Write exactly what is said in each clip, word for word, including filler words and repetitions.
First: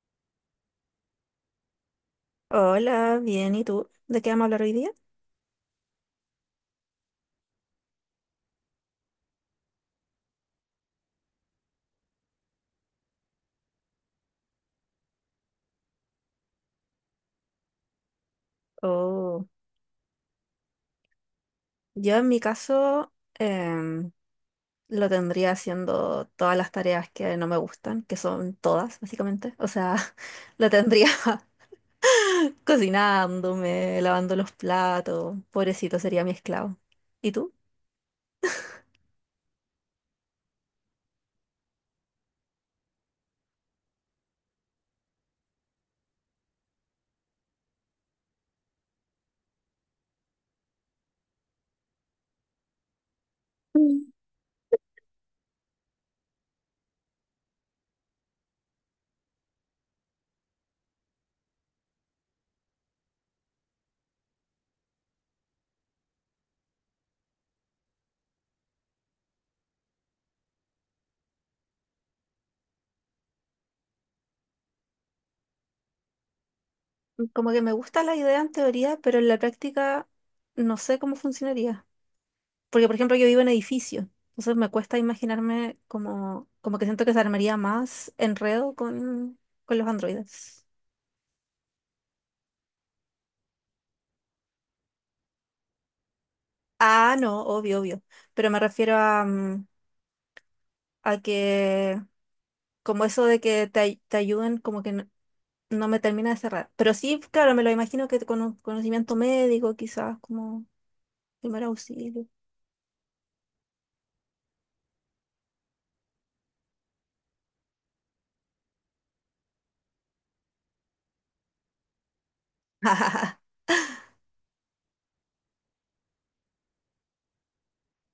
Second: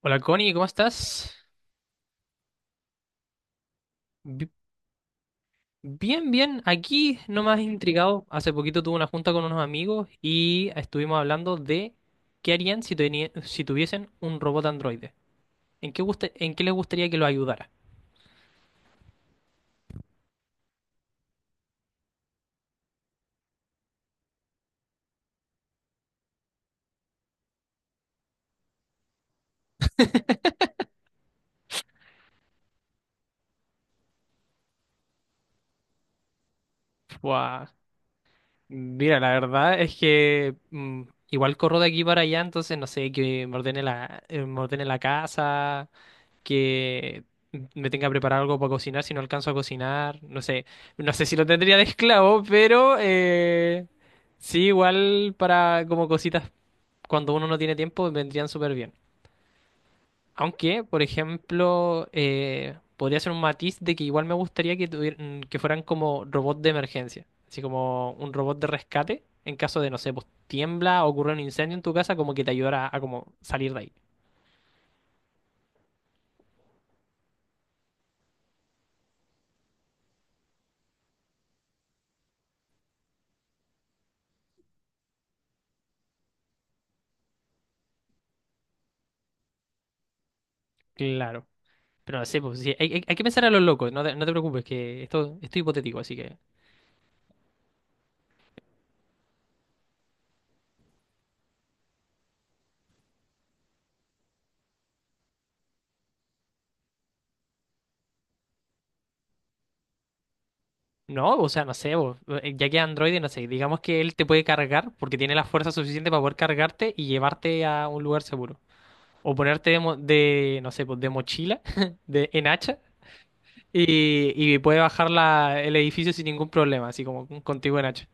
Hola Connie, ¿cómo estás? Hola, bien, ¿y tú? ¿De qué vamos a Bi- hablar hoy día? Bien, bien. Aquí nomás intrigado. Hace poquito tuve una junta con unos amigos y estuvimos hablando de qué harían si, teni- si tuviesen un robot androide. ¿En qué, guste- en qué les gustaría que lo ayudara? Oh, yo en mi caso em, lo tendría haciendo todas las tareas que no me gustan, que son todas, básicamente. O sea, lo tendría cocinándome, lavando los platos, pobrecito, sería mi esclavo. ¿Y tú? Buah. Mira, la verdad es que mm, igual corro de aquí para allá, entonces no sé, que me ordene la, eh, me ordene la casa, que me tenga que preparar algo para cocinar si no alcanzo a cocinar. No sé, no sé si lo tendría de esclavo, pero eh, Mm. sí, igual para como cositas cuando uno no tiene tiempo vendrían súper bien. Aunque, por ejemplo, eh, podría ser un matiz de que igual me gustaría que, tuvieran, que fueran como robots de emergencia, así como un robot de rescate en caso de, no sé, pues tiembla o ocurre un incendio en tu casa, como que te ayudara a, a como salir de ahí. Como que me gusta la idea en teoría, pero en la práctica no sé cómo funcionaría. Porque, por ejemplo, yo vivo en edificio, entonces me cuesta imaginarme como, como que siento que se armaría más enredo con, con los androides. Claro. Pero no sé, pues, sí, hay, hay- hay que pensar a los locos, no te, no te preocupes, que esto, esto es hipotético, así que... Ah, no, obvio, obvio. Pero me refiero a, mm, a que, como eso de que te, ay- te ayuden, como que no, no me termina de cerrar. Pero sí, claro, me lo imagino que con un conocimiento médico, quizás como No, o primer sea, no sé, vos, auxilio. eh, ya que Android, no sé, digamos que él te puede cargar porque tiene la fuerza suficiente para poder cargarte y llevarte a un lugar seguro. O ponerte de, mo- de, no sé, pues de mochila, de, en hacha, y, y puede bajar la- el edificio sin ningún problema, así como contigo en hacha.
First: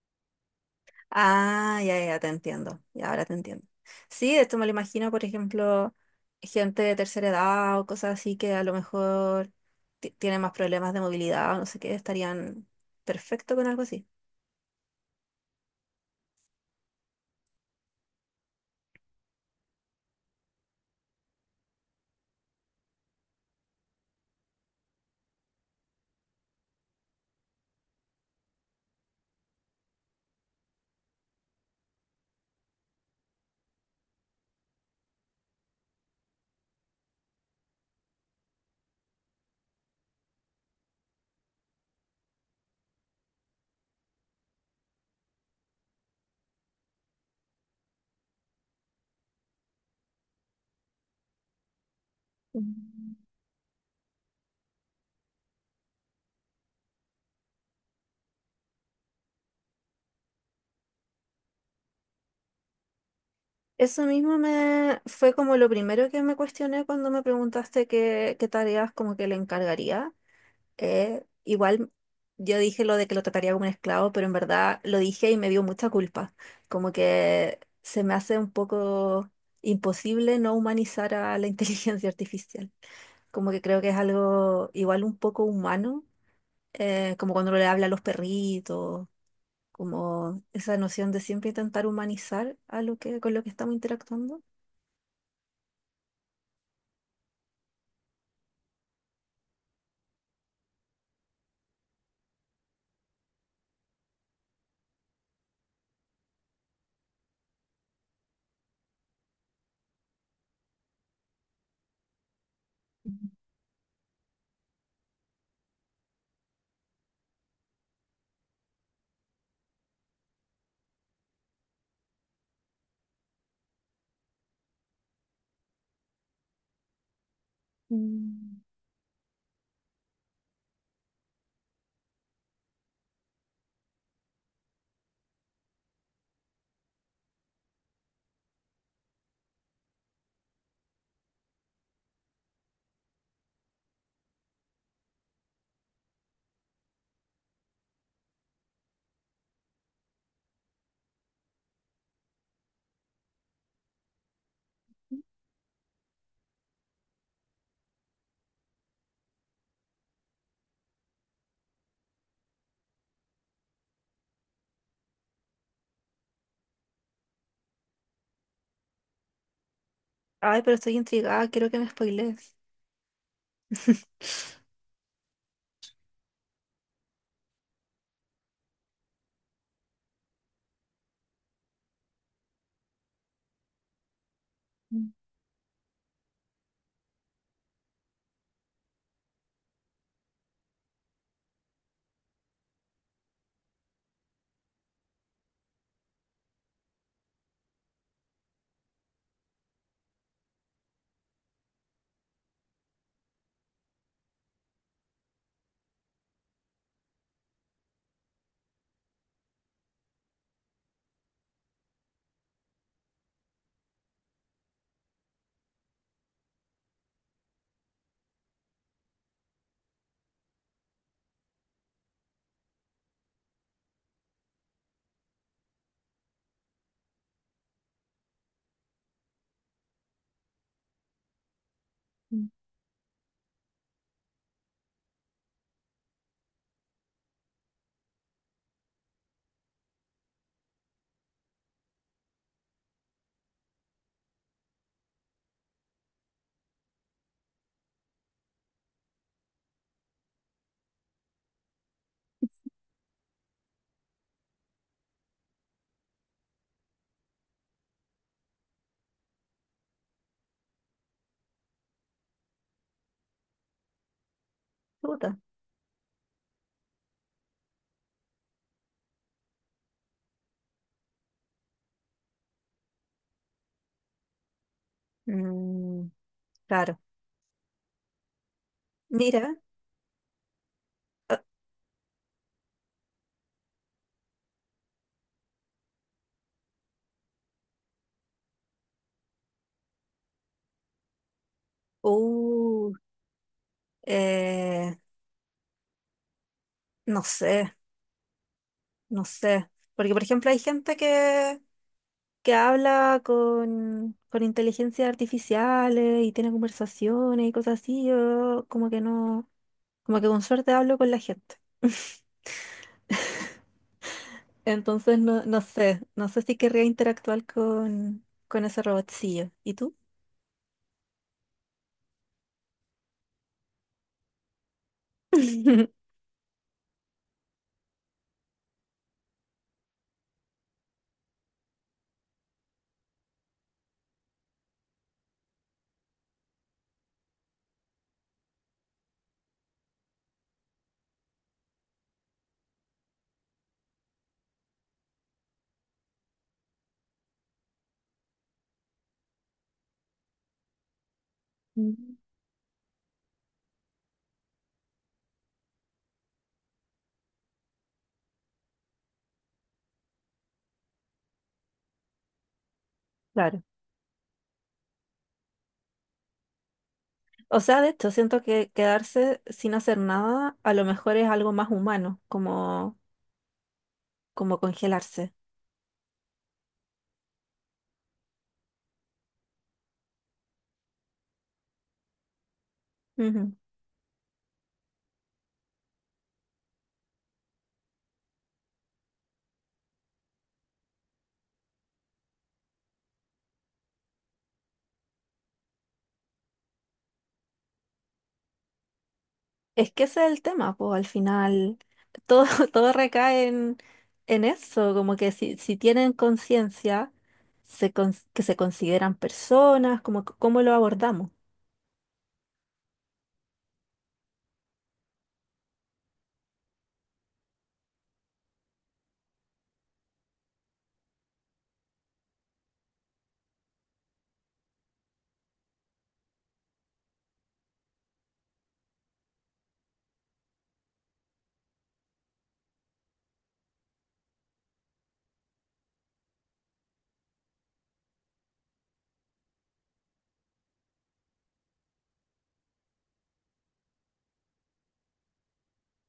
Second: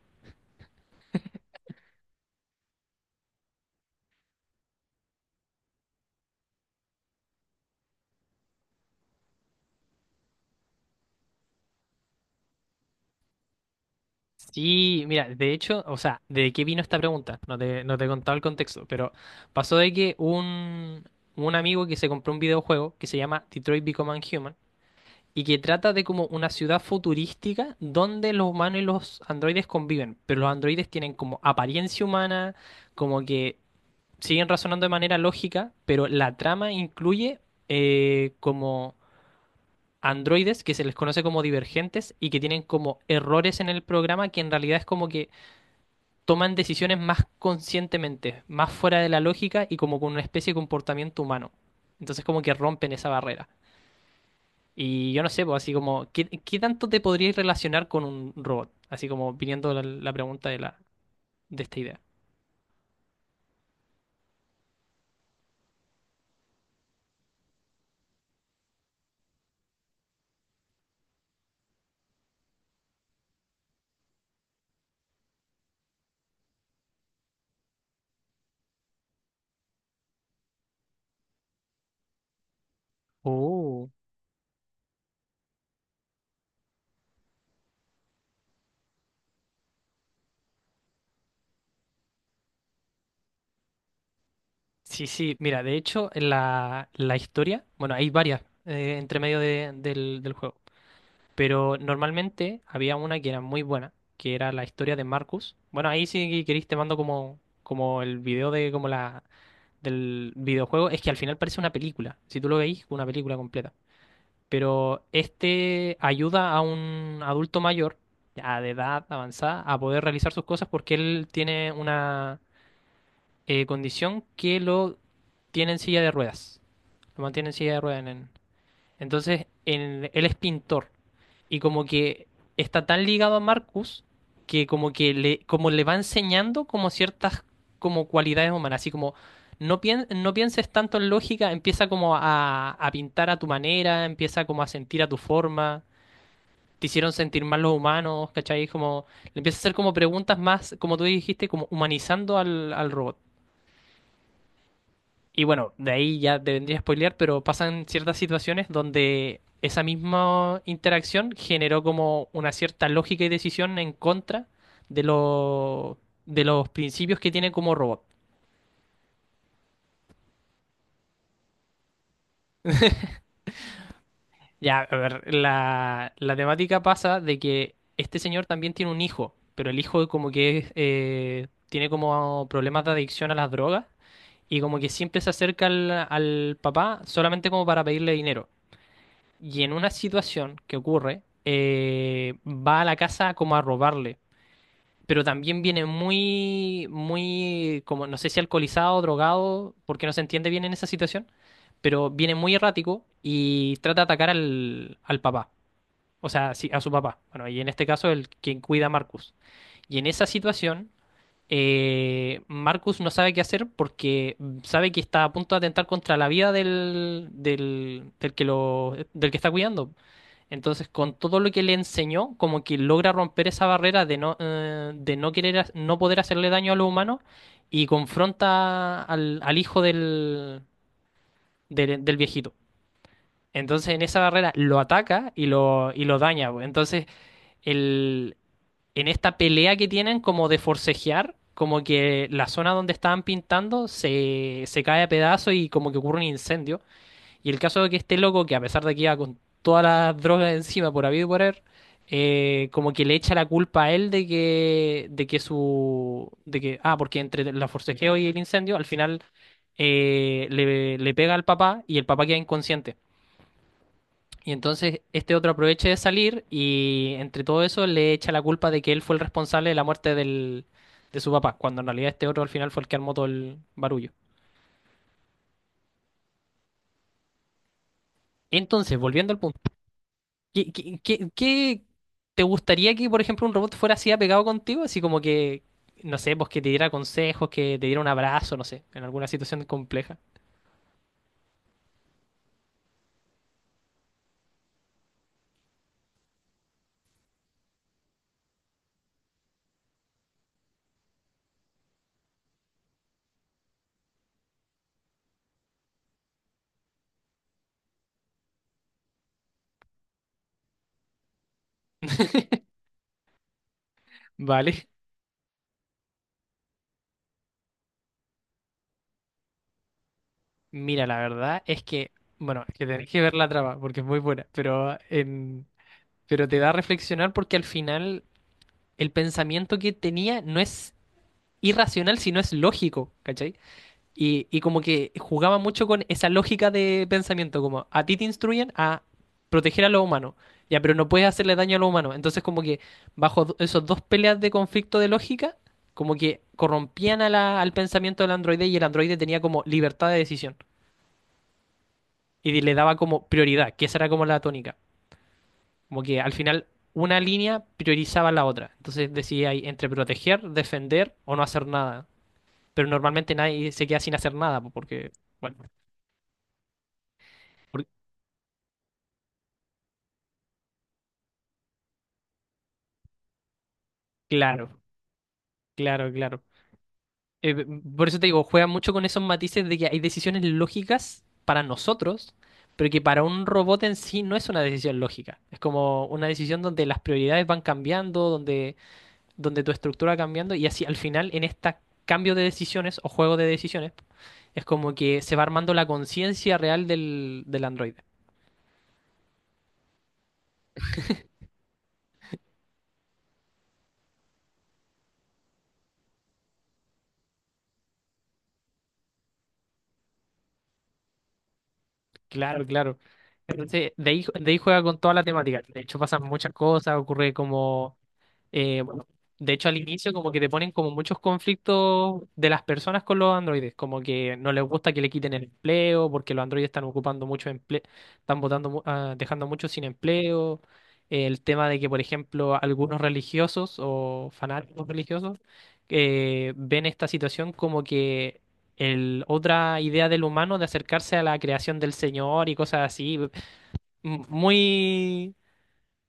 Ah, ya, ya, te entiendo. Ya, ahora te entiendo. Sí, esto me lo imagino, por ejemplo, gente de tercera edad o cosas así que a lo mejor ti- tienen más problemas de movilidad o no sé qué, estarían perfecto con algo así. Sí, mira, de hecho, o sea, ¿de qué vino esta pregunta? No te, no te he contado el contexto, pero pasó de que un, un amigo que se compró un videojuego que se llama Detroit Become Human y que trata de como una ciudad futurística donde los humanos y los androides conviven, pero los androides tienen como apariencia humana, como que siguen razonando de manera lógica, pero la trama incluye eh, como androides que se les conoce como divergentes y que tienen como errores en el programa que en realidad es como que toman decisiones más conscientemente, más fuera de la lógica y como con una especie de comportamiento humano. Entonces como que rompen esa barrera. Y yo no sé, pues así como, ¿qué, qué tanto te podrías relacionar con un robot? Así como viniendo la, la pregunta de, la, de esta idea. Eso mismo me fue como lo primero que me cuestioné cuando me preguntaste qué, qué tareas como que le encargaría. eh, igual yo dije lo de que lo trataría como un esclavo, pero en verdad lo dije y me dio mucha culpa. Como que se me hace un poco imposible no humanizar a la inteligencia artificial. Como que creo que Oh. es algo igual un poco humano, eh, como cuando le habla a los perritos, como esa noción de siempre intentar humanizar a lo que, con lo que estamos interactuando. Sí, sí, mira, de hecho, en la, la historia, bueno, hay varias eh, entre medio de- del, del juego, pero normalmente había una que era muy buena, que era la historia de Marcus. Bueno, ahí si queréis te mando como, como el video de como la, del videojuego es que al final parece una película. Si tú lo veis, una película completa. Pero este ayuda a un adulto mayor, ya de edad avanzada, a poder realizar sus cosas porque él tiene una eh, condición que lo tiene en silla de ruedas. Lo mantiene en silla de ruedas en, Mm. entonces, en- él es pintor y como que está tan ligado a Marcus que como que le, como le va enseñando como ciertas como cualidades humanas, así como no, pien- no pienses tanto en lógica, empieza como a, a pintar a tu manera, empieza como a sentir a tu forma, te hicieron sentir mal los humanos, ¿cachai? Como le empieza a hacer como preguntas más, como tú dijiste, como humanizando al, al robot. Y bueno, de ahí ya te vendría a spoilear, pero pasan ciertas situaciones donde esa misma interacción generó como una cierta lógica y decisión en contra de, lo- de los principios que tiene como robot. Ay, pero estoy intrigada, quiero que me spoilees. Ya, a ver, la, la temática pasa de que este señor también tiene un hijo, pero el hijo como que es, eh, tiene como problemas de adicción a las drogas y como que Mm. siempre se acerca al, al papá solamente como para pedirle dinero. Y en una situación que ocurre, eh, va a la casa como a robarle. Pero también viene muy, muy, como no sé si alcoholizado, drogado, porque no se entiende bien en esa situación, pero viene muy errático y trata de atacar al, al papá, o sea, sí, a su papá. Bueno, y en este caso el quien cuida a Marcus. Y en esa situación eh, Marcus no sabe qué hacer porque sabe que está a punto de atentar contra la vida del, del, del que lo, del que está cuidando. Entonces, con todo lo que le enseñó, como que logra romper esa barrera de no, eh, de no querer, ha- no poder hacerle daño a los humanos y confronta al, al hijo del, del, del viejito. Entonces, en esa barrera lo ataca y lo, y lo daña, pues. Entonces, el, en esta pelea que tienen como de forcejear, como que la zona donde estaban pintando se, se cae a pedazos y como que ocurre un incendio. Y el caso de que este loco, que a pesar de que iba con todas las drogas encima por habido y por haber, eh, como que le echa la culpa a él de que, de que su, de que, ah, porque entre la forcejeo y el incendio, al final eh, le, le pega al papá y el papá queda inconsciente. Y entonces este Puta. otro aprovecha de salir y entre todo eso le echa la culpa de que él fue el responsable de la muerte del, de su papá, cuando en realidad este otro al final fue el que armó todo el barullo. Mm, claro. Entonces, volviendo al Mira. punto, ¿qué, qué- qué- qué te gustaría que, por ejemplo, un robot fuera así apegado contigo? Así como que, no sé, pues que te diera consejos, que te diera un abrazo, no sé, en alguna situación compleja. Uh, eh, no sé, no sé. Porque, por ejemplo, hay gente que, que habla con, con inteligencias artificiales y tiene conversaciones y cosas así. Yo como que no, como que con suerte hablo con la gente. Vale. Entonces, no, no sé, no sé si querría interactuar con, con ese robotcillo. ¿Y tú? Mira, la verdad es que, bueno, es que tenés que ver la trama porque es muy buena, pero en... Pero te da a reflexionar porque al final el pensamiento que tenía no es irracional, sino es lógico, ¿cachai? Y, y como que jugaba mucho con esa lógica de pensamiento, como a ti te instruyen a proteger a los humanos, ya, pero no puedes hacerle daño a los humanos. Entonces como que bajo do- esos dos peleas de conflicto de lógica, como que corrompían a la- al pensamiento del androide y el androide tenía como libertad de decisión Mm. y le daba como prioridad, que esa era como la tónica. Como que al final una línea priorizaba la otra. Entonces decidía ahí entre proteger, defender o no hacer nada. Pero normalmente Claro. nadie se queda sin hacer nada po, porque, bueno, O sea, por- de hecho, siento que quedarse sin hacer nada a lo mejor es algo más humano, como, como claro, congelarse. claro, claro. Eh, por eso te digo, juega mucho con esos matices de que hay decisiones lógicas para nosotros, pero que para un Ujú. robot en sí no es una decisión lógica. Es como una decisión donde las prioridades van cambiando, donde donde tu estructura va cambiando y así al final en este cambio de decisiones o juego de decisiones es como que se va armando la conciencia real del, del androide. Es que ese es el tema, pues al final todo, todo recae en, en eso, como que si, si tienen conciencia, se cons- que se consideran personas, como c- cómo lo abordamos. Claro, claro. Entonces, de ahí, de ahí juega con toda la temática. De hecho, pasan muchas cosas, ocurre como... eh, bueno, de hecho, al inicio como que te ponen como muchos conflictos de las personas con los androides, como que no les gusta que le quiten el empleo, porque los androides están ocupando mucho empleo, están botando, mu- ah, dejando muchos sin empleo. El tema de que, por ejemplo, algunos religiosos o fanáticos religiosos eh, ven esta situación como que el, otra idea del humano de acercarse a la creación del Señor y cosas así. M- Muy,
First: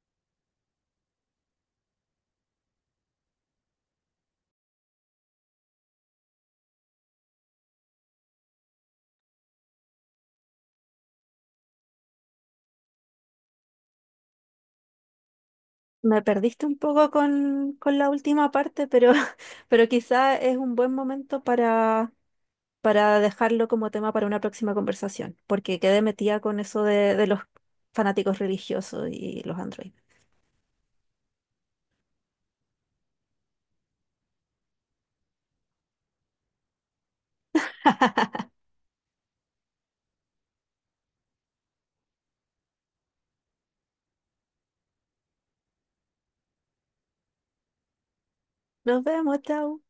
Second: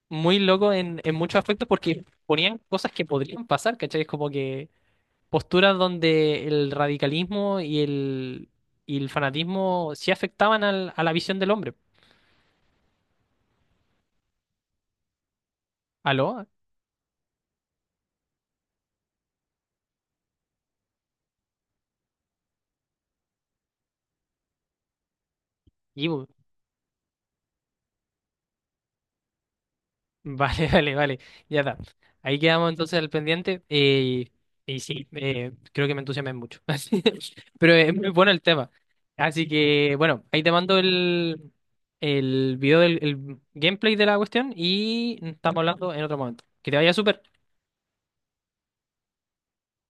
muy loco en, en muchos aspectos porque ponían cosas que podrían pasar, ¿cachai? Es como que posturas donde el radicalismo y el, y el fanatismo sí afectaban al- a la visión del hombre. Me ¿Aló? perdiste un poco con, con la última parte, pero, pero quizá es un buen momento para, para dejarlo como tema para una próxima conversación, porque quedé Y metida con eso de, de los fanáticos religiosos y los androides. vale, vale, vale. Ya está. Ahí quedamos entonces al pendiente. Y, y sí, eh, creo que me entusiasmé mucho. Así- Pero es muy bueno el tema. Así que, bueno, ahí te mando el, el video del el gameplay de la cuestión y estamos hablando en otro momento. Que te vaya súper. Nos vemos, chao.